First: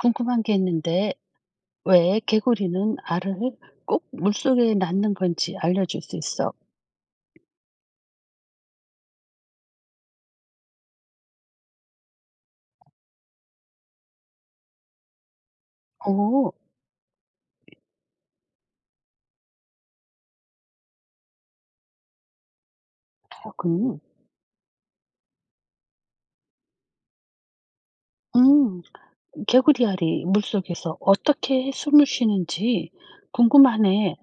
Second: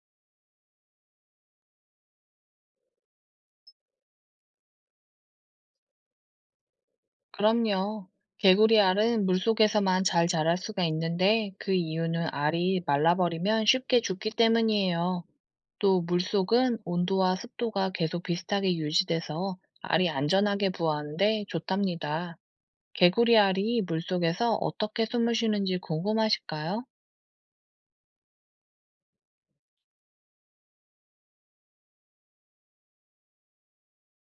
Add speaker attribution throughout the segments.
Speaker 1: 궁금한 게 있는데, 왜 개구리는 알을 꼭 물속에 낳는 건지 알려줄 수 있어?
Speaker 2: 그럼요. 개구리 알은 물속에서만 잘 자랄 수가 있는데 그 이유는 알이 말라버리면 쉽게 죽기 때문이에요. 또
Speaker 1: 오,
Speaker 2: 물속은 온도와 습도가 계속 비슷하게 유지돼서 알이 안전하게 부화하는데 좋답니다. 개구리 알이
Speaker 1: 그렇군.
Speaker 2: 물속에서 어떻게 숨을 쉬는지 궁금하실까요?
Speaker 1: 음, 개구리 알이 물속에서 어떻게 숨을 쉬는지 궁금하네.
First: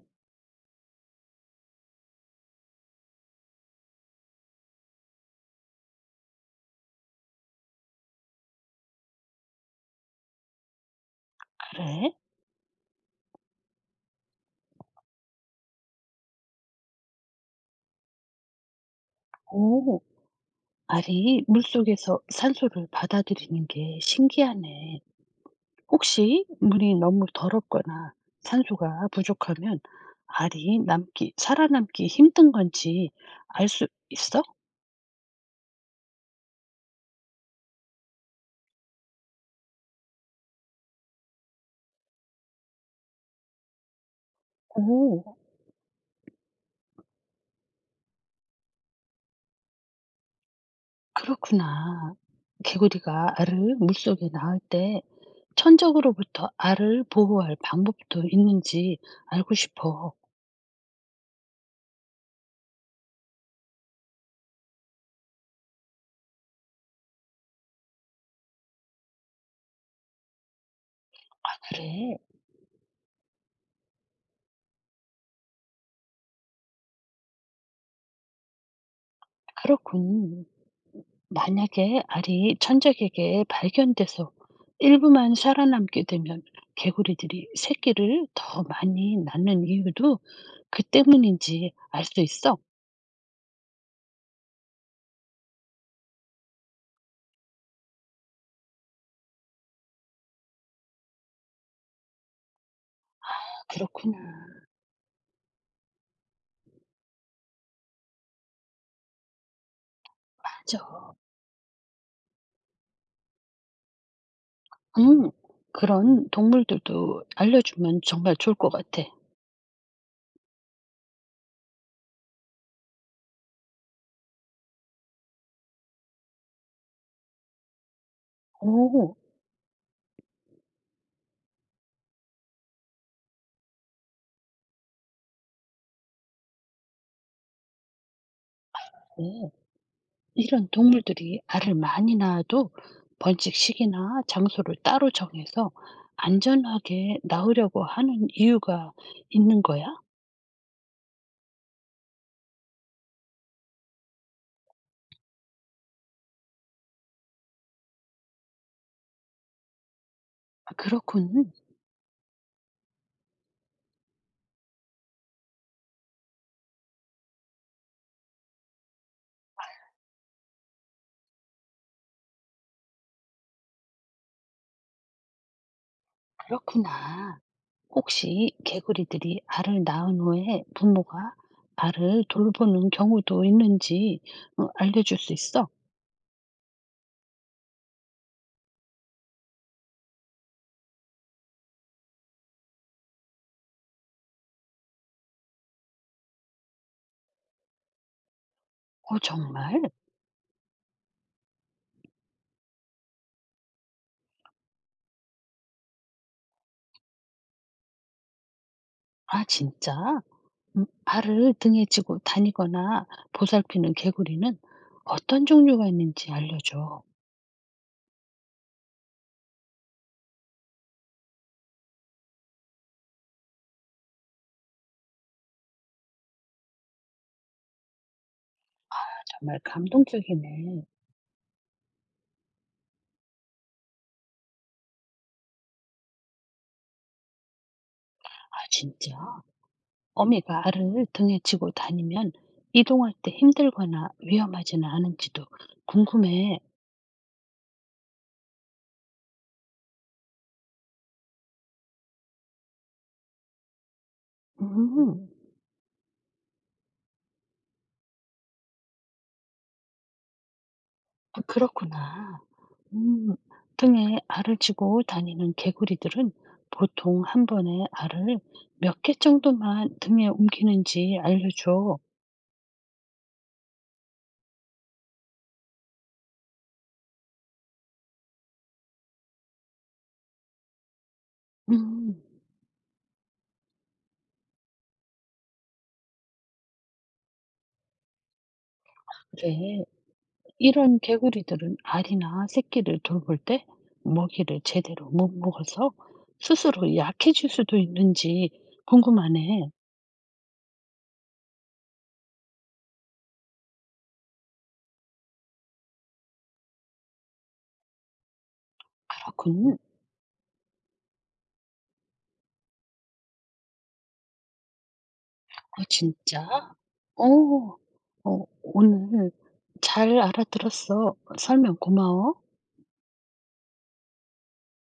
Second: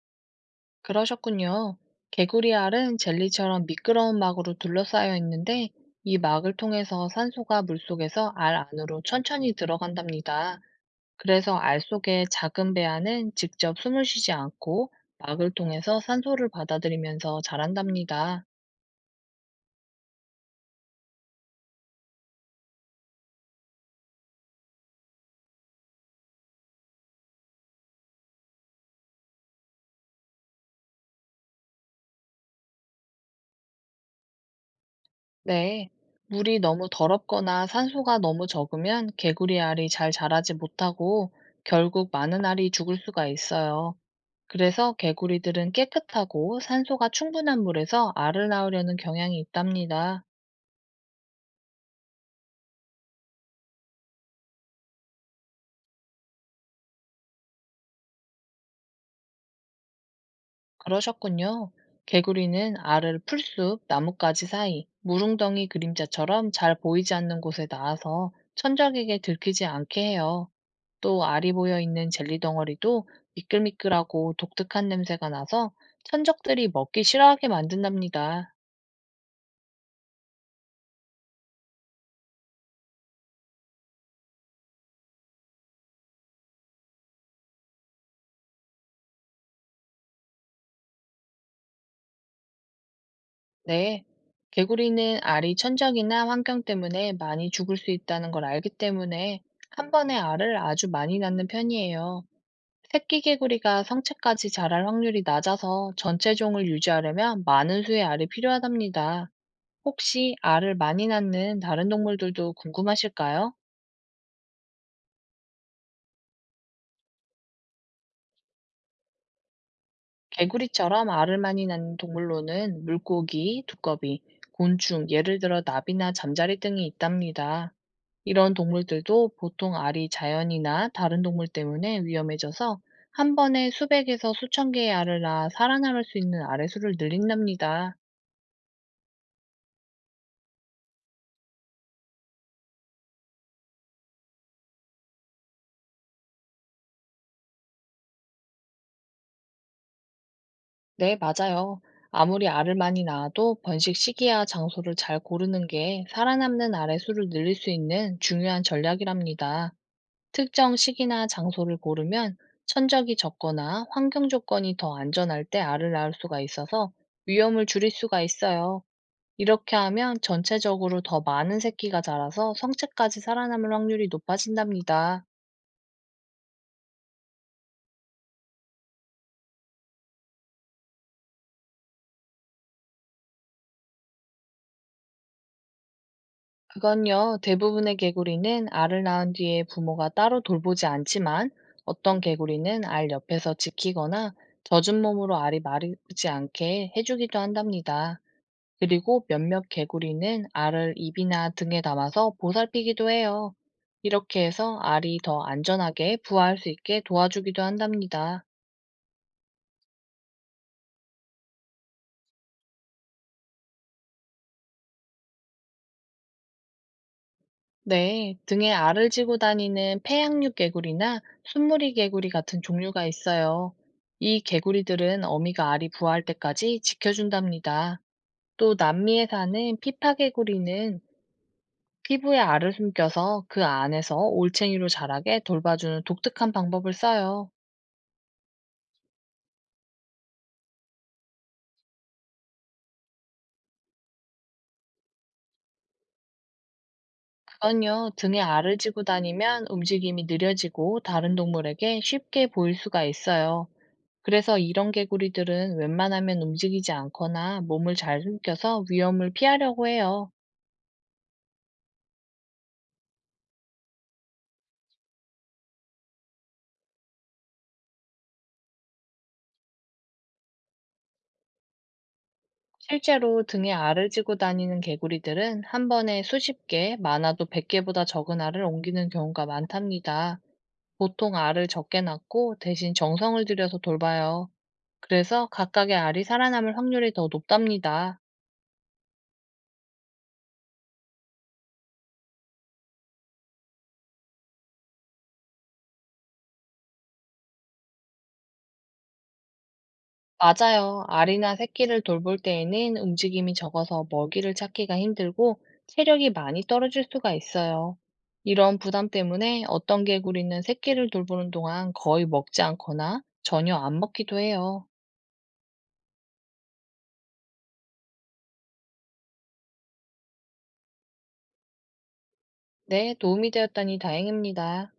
Speaker 2: 그러셨군요. 개구리 알은 젤리처럼 미끄러운 막으로 둘러싸여 있는데 이 막을 통해서 산소가 물속에서 알 안으로 천천히 들어간답니다. 그래서 알
Speaker 1: 그래?
Speaker 2: 속의 작은 배아는 직접 숨을 쉬지 않고 막을 통해서 산소를 받아들이면서 자란답니다.
Speaker 1: 오, 알이 물속에서 산소를 받아들이는 게 신기하네. 혹시 물이 너무 더럽거나 산소가 부족하면 알이 살아남기 힘든 건지 알 수 있어?
Speaker 2: 네. 물이 너무 더럽거나 산소가 너무 적으면 개구리 알이 잘 자라지 못하고 결국 많은 알이 죽을 수가 있어요. 그래서
Speaker 1: 오.
Speaker 2: 개구리들은 깨끗하고 산소가 충분한 물에서 알을 낳으려는 경향이 있답니다.
Speaker 1: 그렇구나. 개구리가 알을 물속에 낳을 때 천적으로부터 알을 보호할 방법도 있는지 알고 싶어.
Speaker 2: 그러셨군요. 개구리는 알을 풀숲, 나뭇가지 사이, 무릉덩이 그림자처럼 잘 보이지 않는 곳에 낳아서 천적에게 들키지 않게 해요. 또 알이
Speaker 1: 아,
Speaker 2: 모여 있는
Speaker 1: 그래?
Speaker 2: 젤리 덩어리도 미끌미끌하고 독특한 냄새가 나서 천적들이 먹기 싫어하게 만든답니다.
Speaker 1: 그렇군. 만약에 알이 천적에게 발견돼서 일부만 살아남게 되면 개구리들이 새끼를 더 많이 낳는 이유도 그 때문인지 알 수 있어? 아,
Speaker 2: 네. 개구리는 알이 천적이나 환경 때문에 많이 죽을 수 있다는 걸 알기 때문에 1번에 알을 아주 많이 낳는 편이에요. 새끼개구리가
Speaker 1: 그렇구나.
Speaker 2: 성체까지 자랄 확률이 낮아서 전체 종을 유지하려면 많은 수의 알이 필요하답니다. 혹시 알을 많이
Speaker 1: 맞아.
Speaker 2: 낳는 다른 동물들도 궁금하실까요?
Speaker 1: 음, 그런 동물들도 알려주면 정말 좋을 것 같아.
Speaker 2: 개구리처럼 알을 많이 낳는 동물로는 물고기, 두꺼비, 곤충, 예를 들어 나비나 잠자리 등이 있답니다. 이런
Speaker 1: 오.
Speaker 2: 동물들도 보통 알이 자연이나 다른 동물 때문에 위험해져서 1번에 수백에서 수천 개의 알을 낳아 살아남을 수 있는 알의 수를 늘린답니다.
Speaker 1: 오, 이런 동물들이 알을 많이 낳아도 번식시기나 장소를 따로 정해서 안전하게 낳으려고 하는 이유가 있는 거야?
Speaker 2: 네, 맞아요. 아무리 알을 많이 낳아도 번식 시기와 장소를 잘 고르는 게 살아남는 알의 수를 늘릴 수 있는 중요한 전략이랍니다.
Speaker 1: 아,
Speaker 2: 특정 시기나
Speaker 1: 그렇군,
Speaker 2: 장소를 고르면 천적이 적거나 환경 조건이 더 안전할 때 알을 낳을 수가 있어서 위험을 줄일 수가 있어요. 이렇게 하면 전체적으로 더 많은 새끼가 자라서 성체까지 살아남을 확률이 높아진답니다.
Speaker 1: 그렇구나. 혹시 개구리들이 알을 낳은 후에 부모가 알을 돌보는 경우도 있는지 알려줄 수 있어?
Speaker 2: 그건요, 대부분의 개구리는 알을 낳은 뒤에 부모가 따로 돌보지 않지만 어떤 개구리는 알 옆에서 지키거나 젖은 몸으로 알이 마르지 않게 해주기도 한답니다.
Speaker 1: 어,
Speaker 2: 그리고 몇몇
Speaker 1: 정말?
Speaker 2: 개구리는 알을 입이나 등에 담아서 보살피기도 해요. 이렇게 해서 알이 더 안전하게 부화할 수 있게 도와주기도 한답니다.
Speaker 1: 아, 진짜? 알을 등에 지고 다니거나 보살피는 개구리는 어떤 종류가 있는지 알려줘.
Speaker 2: 네, 등에 알을 지고 다니는 패양육 개구리나 순무리 개구리 같은 종류가 있어요. 이 개구리들은 어미가 알이 부화할 때까지 지켜준답니다. 또 남미에
Speaker 1: 정말
Speaker 2: 사는 피파
Speaker 1: 감동적이네.
Speaker 2: 개구리는 피부에 알을 숨겨서 그 안에서 올챙이로 자라게 돌봐주는 독특한 방법을 써요.
Speaker 1: 아 진짜? 어미가 알을 등에 지고 다니면 이동할 때 힘들거나 위험하지는 않은지도 궁금해.
Speaker 2: 그건요, 등에 알을 지고 다니면 움직임이 느려지고 다른 동물에게 쉽게 보일 수가 있어요. 그래서 이런
Speaker 1: 음.
Speaker 2: 개구리들은 웬만하면 움직이지 않거나 몸을 잘 숨겨서 위험을 피하려고 해요.
Speaker 1: 아 그렇구나. 음. 등에 알을 지고 다니는 개구리들은 보통 한 번에 알을 몇 개 정도만 등에 옮기는지 알려줘.
Speaker 2: 실제로 등에 알을 지고 다니는 개구리들은 1번에 수십 개, 많아도 백 개보다 적은 알을 옮기는 경우가 많답니다. 보통 알을 적게
Speaker 1: 음.
Speaker 2: 낳고 대신 정성을 들여서 돌봐요. 그래서 각각의 알이 살아남을 확률이 더 높답니다.
Speaker 1: 그래. 이런 개구리들은 알이나 새끼를 돌볼 때 먹이를 제대로 못 먹어서 스스로 약해질 수도 있는지 궁금하네.
Speaker 2: 맞아요. 알이나 새끼를 돌볼 때에는 움직임이 적어서 먹이를 찾기가 힘들고 체력이 많이 떨어질 수가 있어요. 이런 부담 때문에
Speaker 1: 그렇군.
Speaker 2: 어떤 개구리는 새끼를 돌보는 동안 거의 먹지 않거나 전혀 안 먹기도 해요.
Speaker 1: 어, 진짜? 어, 오늘 잘 알아들었어. 설명 고마워.
Speaker 2: 네, 도움이 되었다니 다행입니다.